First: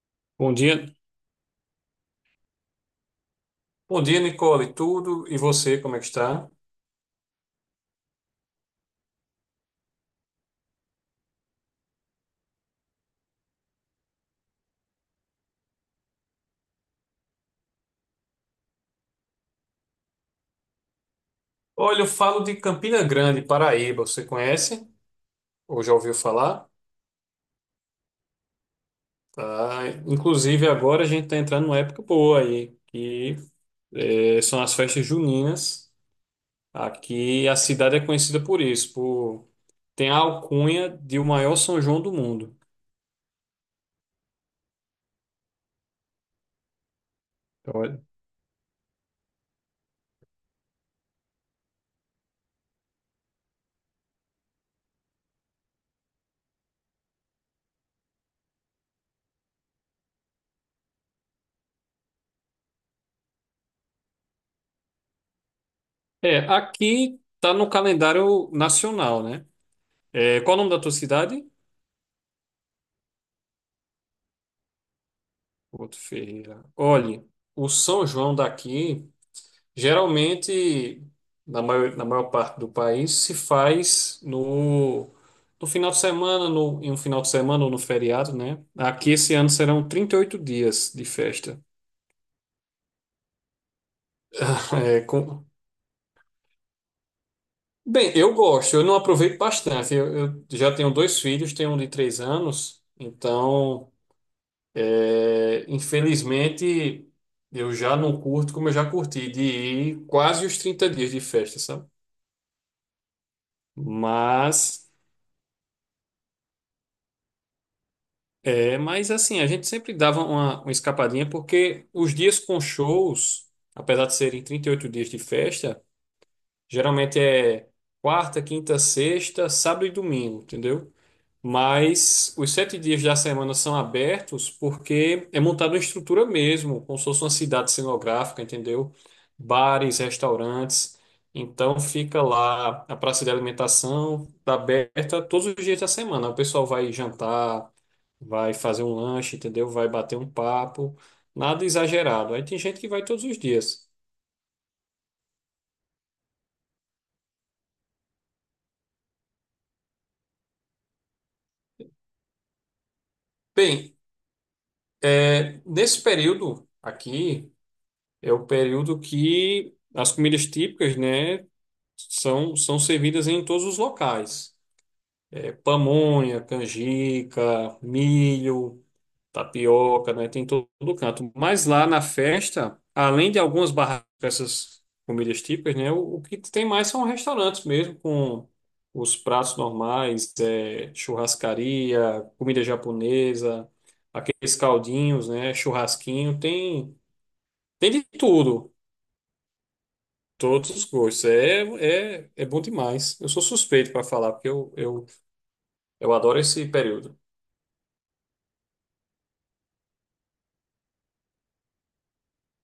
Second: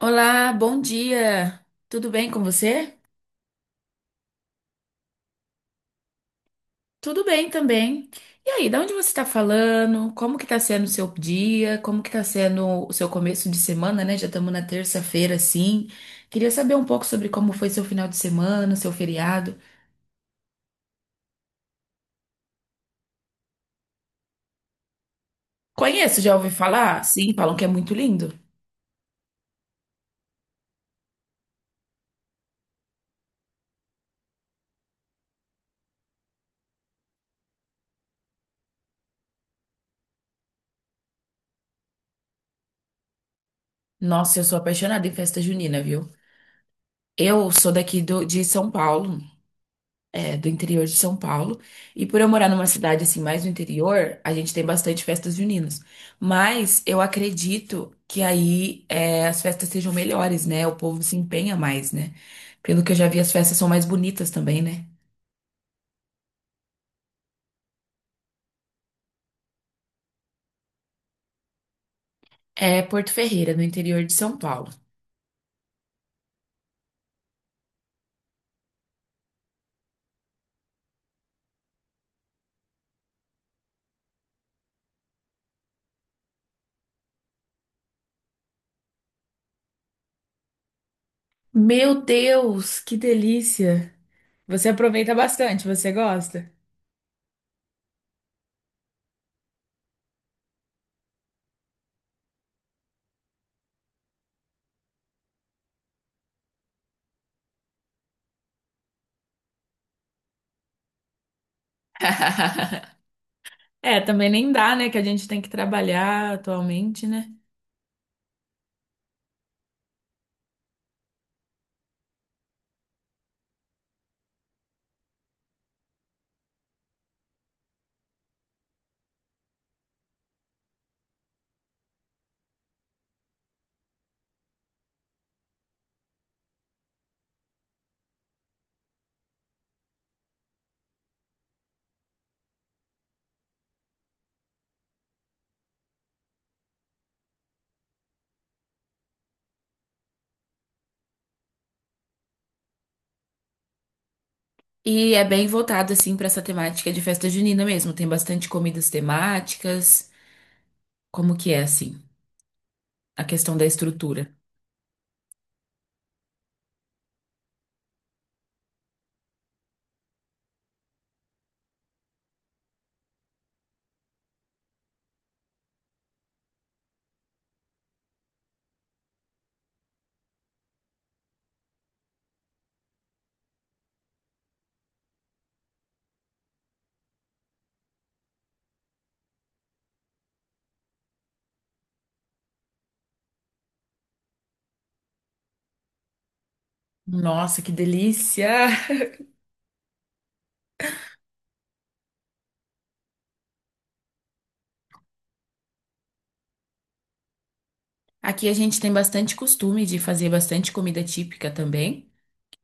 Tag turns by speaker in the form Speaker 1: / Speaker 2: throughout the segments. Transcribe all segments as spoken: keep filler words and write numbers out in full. Speaker 1: Olá,
Speaker 2: Bom
Speaker 1: bom
Speaker 2: dia.
Speaker 1: dia. Tudo bem com você?
Speaker 2: Bom dia, Nicole. Tudo e você, como é que está?
Speaker 1: Tudo bem também. E aí, da onde você está falando? Como que tá sendo o seu dia? Como que tá sendo o seu começo de semana, né? Já estamos na terça-feira, assim. Queria saber um pouco sobre como foi seu final de semana, seu feriado.
Speaker 2: Olha, eu falo de Campina Grande, Paraíba. Você conhece? Ou já ouviu
Speaker 1: Conheço, já ouvi
Speaker 2: falar?
Speaker 1: falar? Sim, falam que é muito lindo.
Speaker 2: Tá. Inclusive, agora a gente está entrando numa época boa aí, que eh, são as festas juninas. Aqui a cidade é conhecida por isso, por tem a alcunha de o maior São João do mundo.
Speaker 1: Nossa, eu sou apaixonada em festa junina, viu? Eu sou
Speaker 2: Então, É,
Speaker 1: daqui do- de São Paulo. É, do interior de São Paulo. E por eu morar numa cidade assim mais do interior, a gente tem bastante festas juninas. Mas eu acredito que aí é, as festas sejam melhores, né? O povo se empenha mais, né? Pelo que eu já vi, as festas são mais bonitas também, né?
Speaker 2: É, aqui está no calendário nacional, né? É, qual o nome da tua cidade?
Speaker 1: É Porto Ferreira, no interior de São Paulo.
Speaker 2: Porto Ferreira. Olhe, o São João daqui. Geralmente, na maior, na maior parte do país, se faz no, no final de semana, no, em um final de semana ou no feriado, né? Aqui esse ano serão trinta e oito dias de festa.
Speaker 1: Meu Deus, que delícia! Você
Speaker 2: É,
Speaker 1: aproveita
Speaker 2: com-
Speaker 1: bastante, você gosta?
Speaker 2: bem, eu gosto, eu não aproveito bastante. Eu, eu já tenho dois filhos, tenho um de três anos, então, é, infelizmente, eu já não curto como eu já curti, de ir quase os trinta dias de festa, sabe?
Speaker 1: É, também nem dá, né?
Speaker 2: Mas.
Speaker 1: Que a gente tem que trabalhar atualmente, né?
Speaker 2: É, mas assim, a gente sempre dava uma, uma escapadinha, porque os dias com shows, apesar de serem trinta e oito dias de festa, geralmente é quarta, quinta, sexta, sábado e domingo, entendeu? Mas os sete dias da semana são abertos porque é montada uma estrutura mesmo, como se fosse uma cidade cenográfica, entendeu? Bares, restaurantes. Então fica lá a praça de alimentação, tá aberta todos os dias da semana. O pessoal vai jantar, vai fazer um lanche, entendeu? Vai bater um papo. Nada exagerado. Aí tem gente que vai todos os dias.
Speaker 1: E é bem voltado, assim, pra essa temática de festa junina mesmo. Tem bastante comidas temáticas. Como que é, assim, a questão da
Speaker 2: Bem,
Speaker 1: estrutura?
Speaker 2: é, nesse período aqui é o período que as comidas típicas, né? são, são servidas em todos os locais. É, pamonha, canjica, milho, tapioca, né? Tem todo canto. Mas lá na festa, além de algumas barracas com essas comidas típicas, né? O, o que tem mais são restaurantes mesmo, com os pratos normais, é, churrascaria, comida japonesa, aqueles caldinhos, né? Churrasquinho, tem,
Speaker 1: Nossa, que
Speaker 2: tem de
Speaker 1: delícia!
Speaker 2: tudo. Todos os gostos. É, é, é bom demais. Eu sou suspeito para falar, porque eu, eu, eu adoro esse período.
Speaker 1: Aqui a gente tem bastante costume de fazer bastante comida típica também.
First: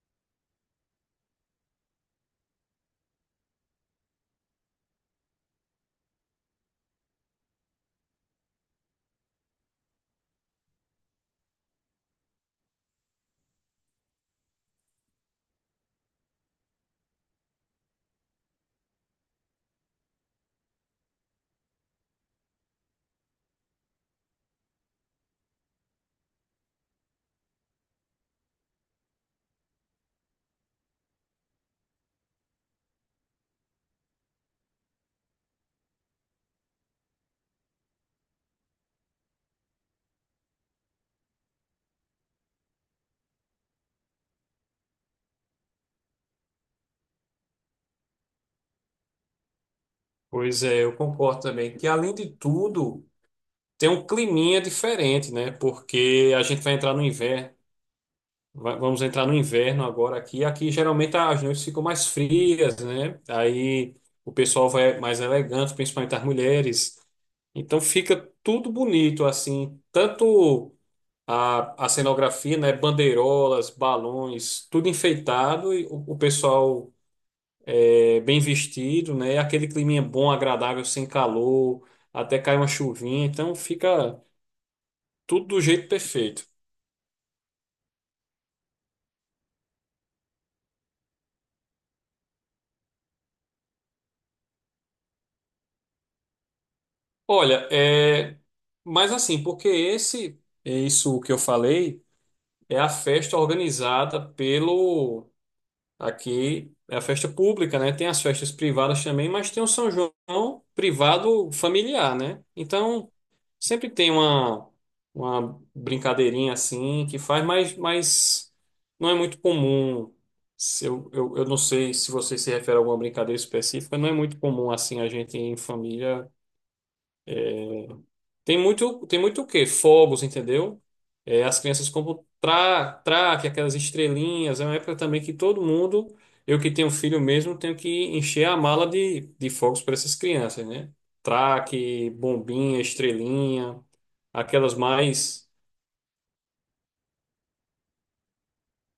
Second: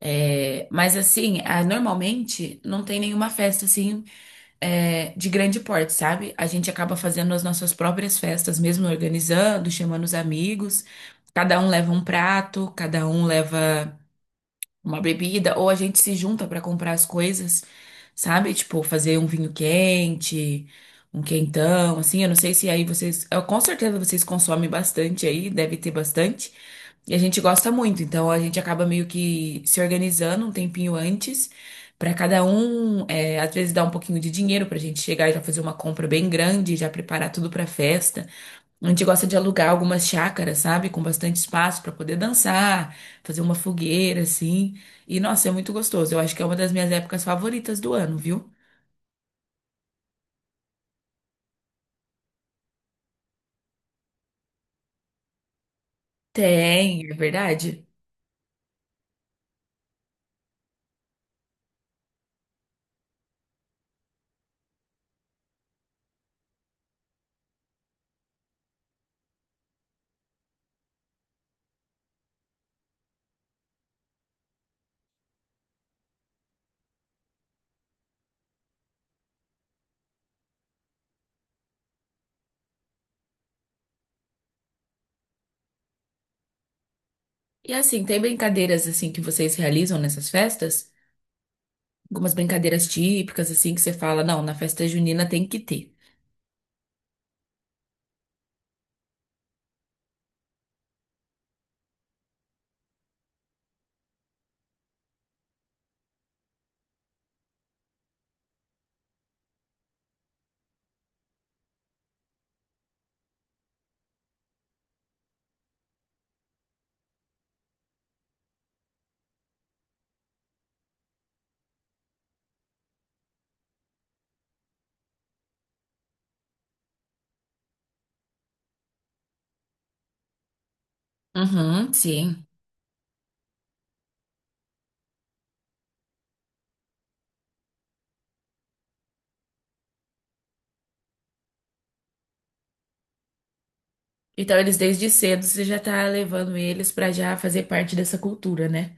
Speaker 1: É, mas, assim, ah, normalmente não tem nenhuma festa, assim, é, de grande porte, sabe? A gente acaba fazendo as nossas próprias festas, mesmo organizando, chamando os amigos. Cada um leva um prato, cada um leva uma bebida, ou a gente se junta pra comprar as coisas, sabe? Tipo, fazer um vinho quente, um quentão, assim. Eu não sei se aí vocês. Eu- com certeza vocês consomem bastante aí, deve ter bastante. E a gente gosta muito, então a gente acaba meio que se organizando um tempinho antes. Pra cada um, é, às vezes dá um pouquinho de dinheiro pra gente chegar e já fazer uma compra bem grande, já preparar tudo pra festa. A gente gosta de alugar algumas chácaras, sabe? Com bastante espaço para poder dançar, fazer uma fogueira, assim. E, nossa, é muito gostoso. Eu acho que é uma das minhas épocas favoritas do ano, viu?
Speaker 2: Pois é, eu concordo também que, além de tudo, tem um climinha diferente, né? Porque a gente vai entrar no
Speaker 1: Tem, é
Speaker 2: inverno.
Speaker 1: verdade.
Speaker 2: Va- Vamos entrar no inverno agora aqui. Aqui geralmente as noites ficam mais frias, né? Aí o pessoal vai mais elegante, principalmente as mulheres. Então fica tudo bonito, assim. Tanto. A, a cenografia, né? Bandeirolas, balões, tudo enfeitado e o, o pessoal é, bem vestido, né? Aquele climinha bom, agradável, sem calor, até cai uma chuvinha, então fica tudo do jeito perfeito.
Speaker 1: E assim, tem brincadeiras assim que vocês realizam nessas festas? Algumas brincadeiras típicas, assim, que você fala, não, na festa junina tem que ter.
Speaker 2: Olha, é, mas assim, porque esse, é isso que eu falei, é a festa organizada pelo aqui é a festa pública, né? Tem as festas privadas também, mas tem o São João privado familiar, né? Então, sempre tem uma, uma brincadeirinha assim que faz, mas, mas não é muito comum. Se Eu, eu, eu não sei se você se refere a alguma brincadeira específica, não é muito comum assim a gente em família tem muito, tem muito o quê? Fogos, entendeu? É, as crianças
Speaker 1: Uhum,
Speaker 2: compram
Speaker 1: sim.
Speaker 2: tra, traque, aquelas estrelinhas. É uma época também que todo mundo, eu que tenho filho mesmo, tenho que encher a mala de, de fogos para essas crianças, né? Traque, bombinha, estrelinha,
Speaker 1: Então
Speaker 2: aquelas
Speaker 1: eles desde cedo
Speaker 2: mais.
Speaker 1: você já tá levando eles pra já fazer parte dessa cultura, né?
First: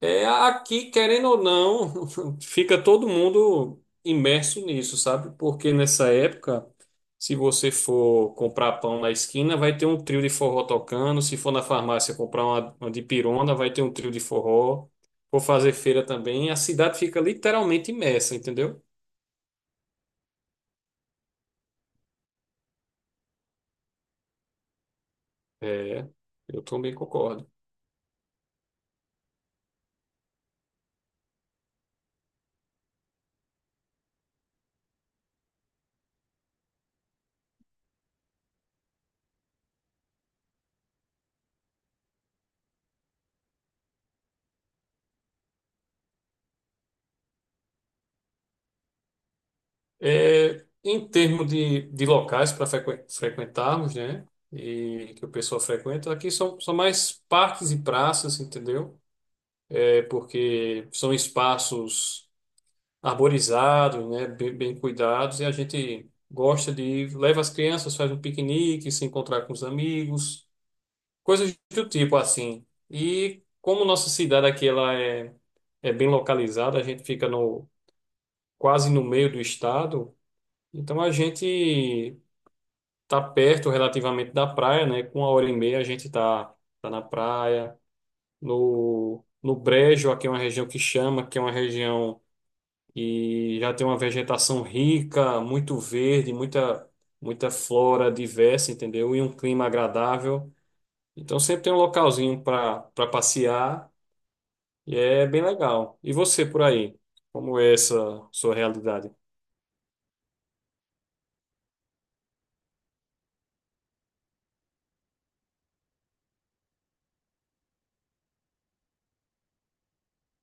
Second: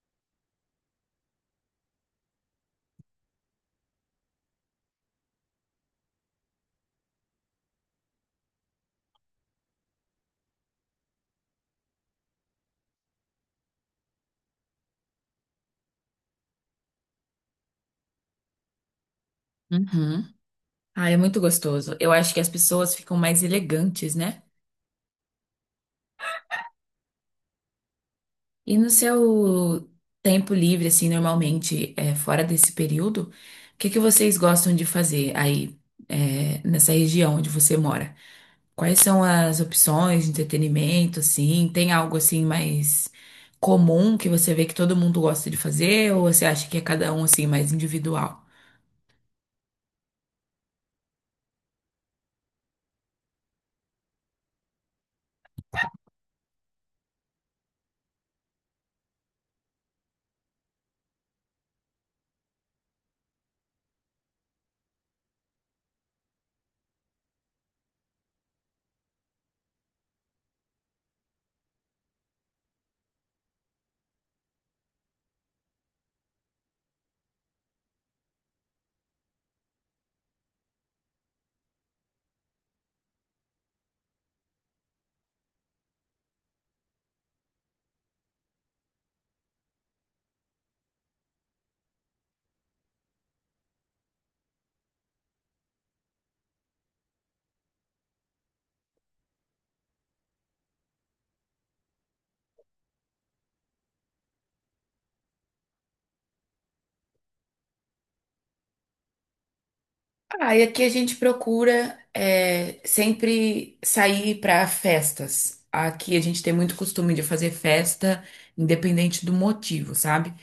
Speaker 2: É, aqui, querendo ou não, fica todo mundo imerso nisso, sabe? Porque nessa época, se você for comprar pão na esquina, vai ter um trio de forró tocando. Se for na farmácia comprar uma, uma de pirona, vai ter um trio de forró. For fazer feira também, a cidade fica literalmente imersa, entendeu?
Speaker 1: Uhum. Ah, é muito gostoso. Eu acho que as pessoas ficam mais elegantes, né?
Speaker 2: É, eu também concordo.
Speaker 1: E no seu tempo livre, assim, normalmente, é, fora desse período, o que que vocês gostam de fazer aí, é, nessa região onde você mora? Quais são as opções de entretenimento, assim? Tem algo, assim, mais comum que você vê que todo mundo gosta de fazer? Ou você acha que é cada um, assim, mais individual?
Speaker 2: É, em termos de, de locais para frequentarmos, né? E que o pessoal frequenta, aqui são, são mais parques e praças, entendeu? É porque são espaços arborizados, né? Bem, bem cuidados, e a gente gosta de ir, leva as crianças, faz um piquenique, se encontrar com os amigos, coisas do tipo assim. E como nossa cidade aqui ela é, é bem localizada, a gente fica no, quase no meio do estado. Então a gente tá perto relativamente da praia, né? Com uma hora e meia a gente tá, tá na praia. No, no Brejo, aqui é uma região que chama, que é uma região que já tem uma vegetação rica, muito verde, muita, muita flora diversa, entendeu? E um clima agradável. Então sempre tem um localzinho para para passear e é bem legal. E você por aí? Como é essa sua realidade?
Speaker 1: Ah, e aqui a gente procura é, sempre sair para festas. Aqui a gente tem muito costume de fazer festa, independente do motivo, sabe?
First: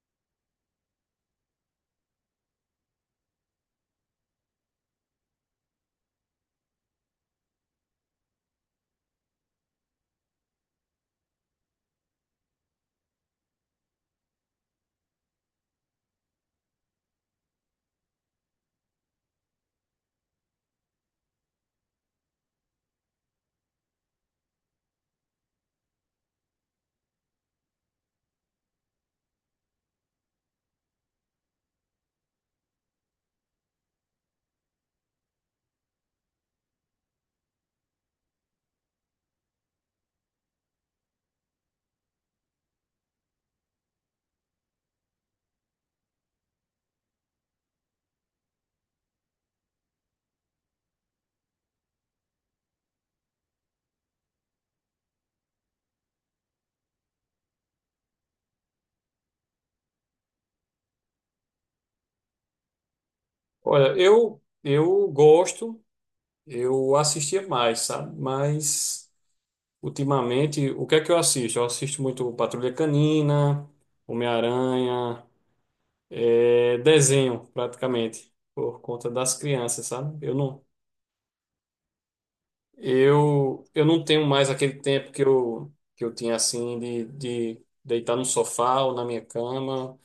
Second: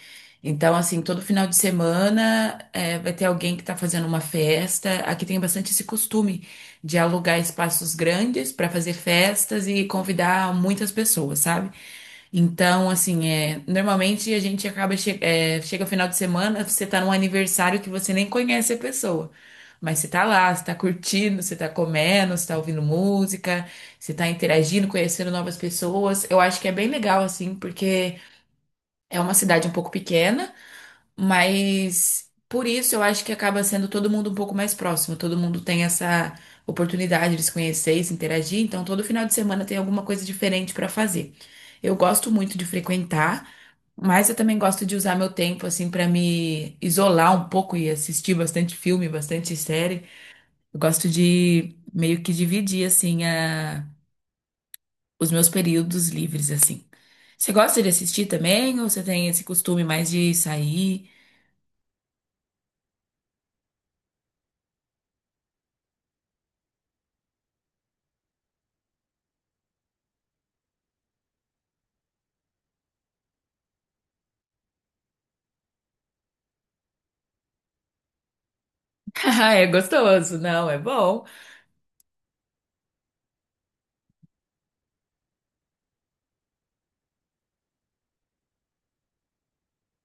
Speaker 1: Então, assim, todo final de semana é, vai ter alguém que tá fazendo uma festa. Aqui tem bastante esse costume de alugar espaços grandes para fazer festas e convidar muitas pessoas, sabe? Então, assim, é, normalmente a gente acaba, che é, chega o final de semana, você tá num aniversário que você nem conhece a pessoa. Mas você tá lá, você tá curtindo, você tá comendo, você tá ouvindo música, você tá interagindo, conhecendo novas pessoas. Eu acho que é bem legal, assim, porque é uma cidade um pouco pequena. Mas por isso eu acho que acaba sendo todo mundo um pouco mais próximo, todo mundo tem essa oportunidade de se conhecer e se interagir, então todo final de semana tem alguma coisa diferente para fazer. Eu gosto muito de frequentar, mas eu também gosto de usar meu tempo assim para me isolar um pouco e assistir bastante filme, bastante série. Eu gosto de meio que dividir assim a- os meus períodos livres assim. Você gosta de assistir também ou você tem esse costume mais de sair?
Speaker 2: Olha, eu eu gosto, eu assistia mais, sabe? Mas ultimamente, o que é que eu assisto? Eu assisto muito Patrulha Canina, Homem-Aranha, é, desenho, praticamente, por conta das
Speaker 1: Ah, é
Speaker 2: crianças, sabe? Eu
Speaker 1: gostoso,
Speaker 2: não,
Speaker 1: não, é bom.
Speaker 2: eu, eu não tenho mais aquele tempo que eu, que eu tinha, assim, de, de deitar no sofá ou na minha cama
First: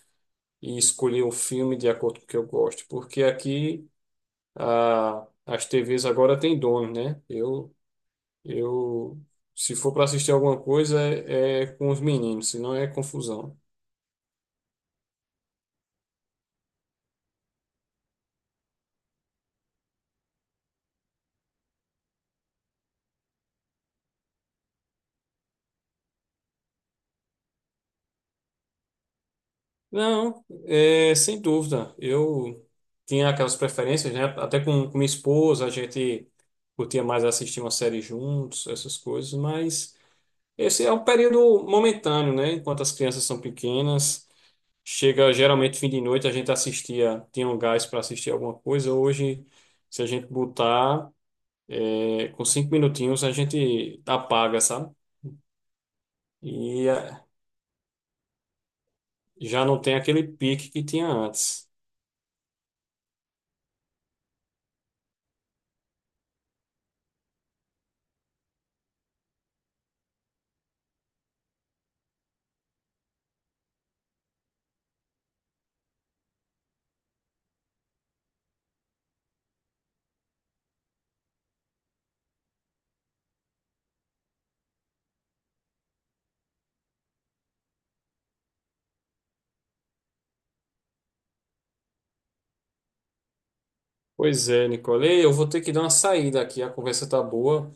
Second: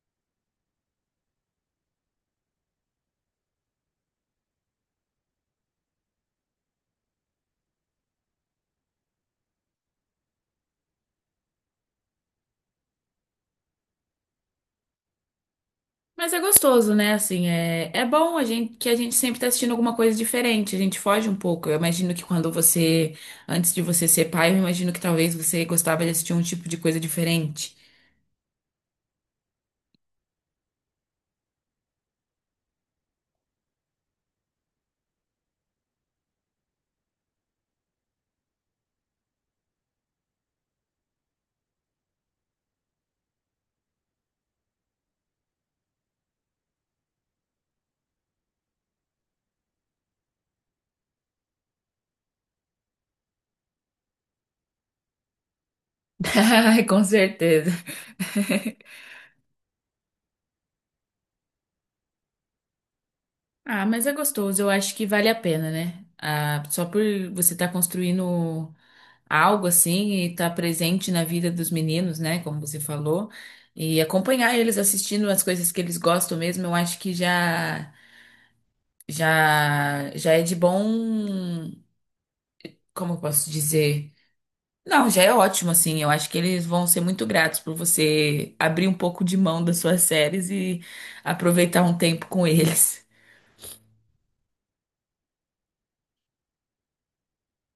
Speaker 2: e escolher um filme de acordo com o que eu gosto, porque aqui a, as T Vs agora têm dono, né? Eu, eu se for para assistir alguma coisa, é é com os meninos, senão é confusão.
Speaker 1: Mas é gostoso, né? Assim, é, é bom a gente que a gente sempre tá assistindo alguma coisa diferente, a gente foge um pouco. Eu imagino que quando você, antes de você ser pai, eu imagino que talvez você gostava de assistir um tipo de coisa diferente.
Speaker 2: Não, é, sem dúvida. Eu tinha aquelas preferências, né? Até com, com minha esposa, a gente curtia mais assistir uma série juntos, essas coisas, mas esse é um período momentâneo, né? Enquanto as crianças são pequenas, chega geralmente fim de noite, a gente assistia, tinha um gás para assistir alguma coisa. Hoje, se a gente botar, é, com cinco minutinhos, a gente apaga, sabe?
Speaker 1: Ai,
Speaker 2: E
Speaker 1: com
Speaker 2: é,
Speaker 1: certeza.
Speaker 2: já não tem aquele pique que tinha antes.
Speaker 1: Ah, mas é gostoso, eu acho que vale a pena, né? Ah, só por você estar construindo algo assim e estar presente na vida dos meninos, né? Como você falou, e acompanhar eles assistindo as coisas que eles gostam mesmo, eu acho que já já já é de bom, como eu posso dizer? Não, já é ótimo assim. Eu acho que eles vão ser muito gratos por você abrir um pouco de mão das suas séries e aproveitar um tempo com eles.
Speaker 2: Pois é, Nicole. Eu vou ter que dar uma saída aqui. A conversa tá boa,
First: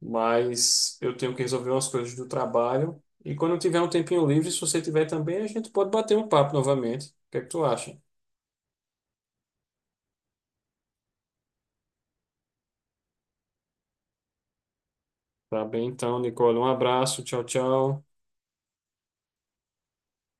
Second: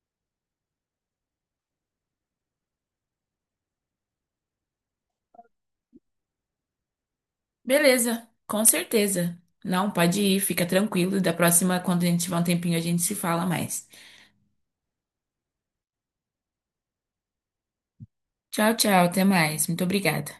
Speaker 2: mas eu tenho que resolver umas coisas do trabalho. E quando eu tiver um tempinho livre, se você tiver também, a gente pode bater um papo novamente. O que é que tu acha?
Speaker 1: Beleza, com certeza. Não, pode ir, fica tranquilo. Da próxima, quando a gente tiver um tempinho, a gente se fala mais.
Speaker 2: Tá bem, então, Nicole. Um abraço. Tchau, tchau.
Speaker 1: Tchau, tchau, até mais. Muito obrigada.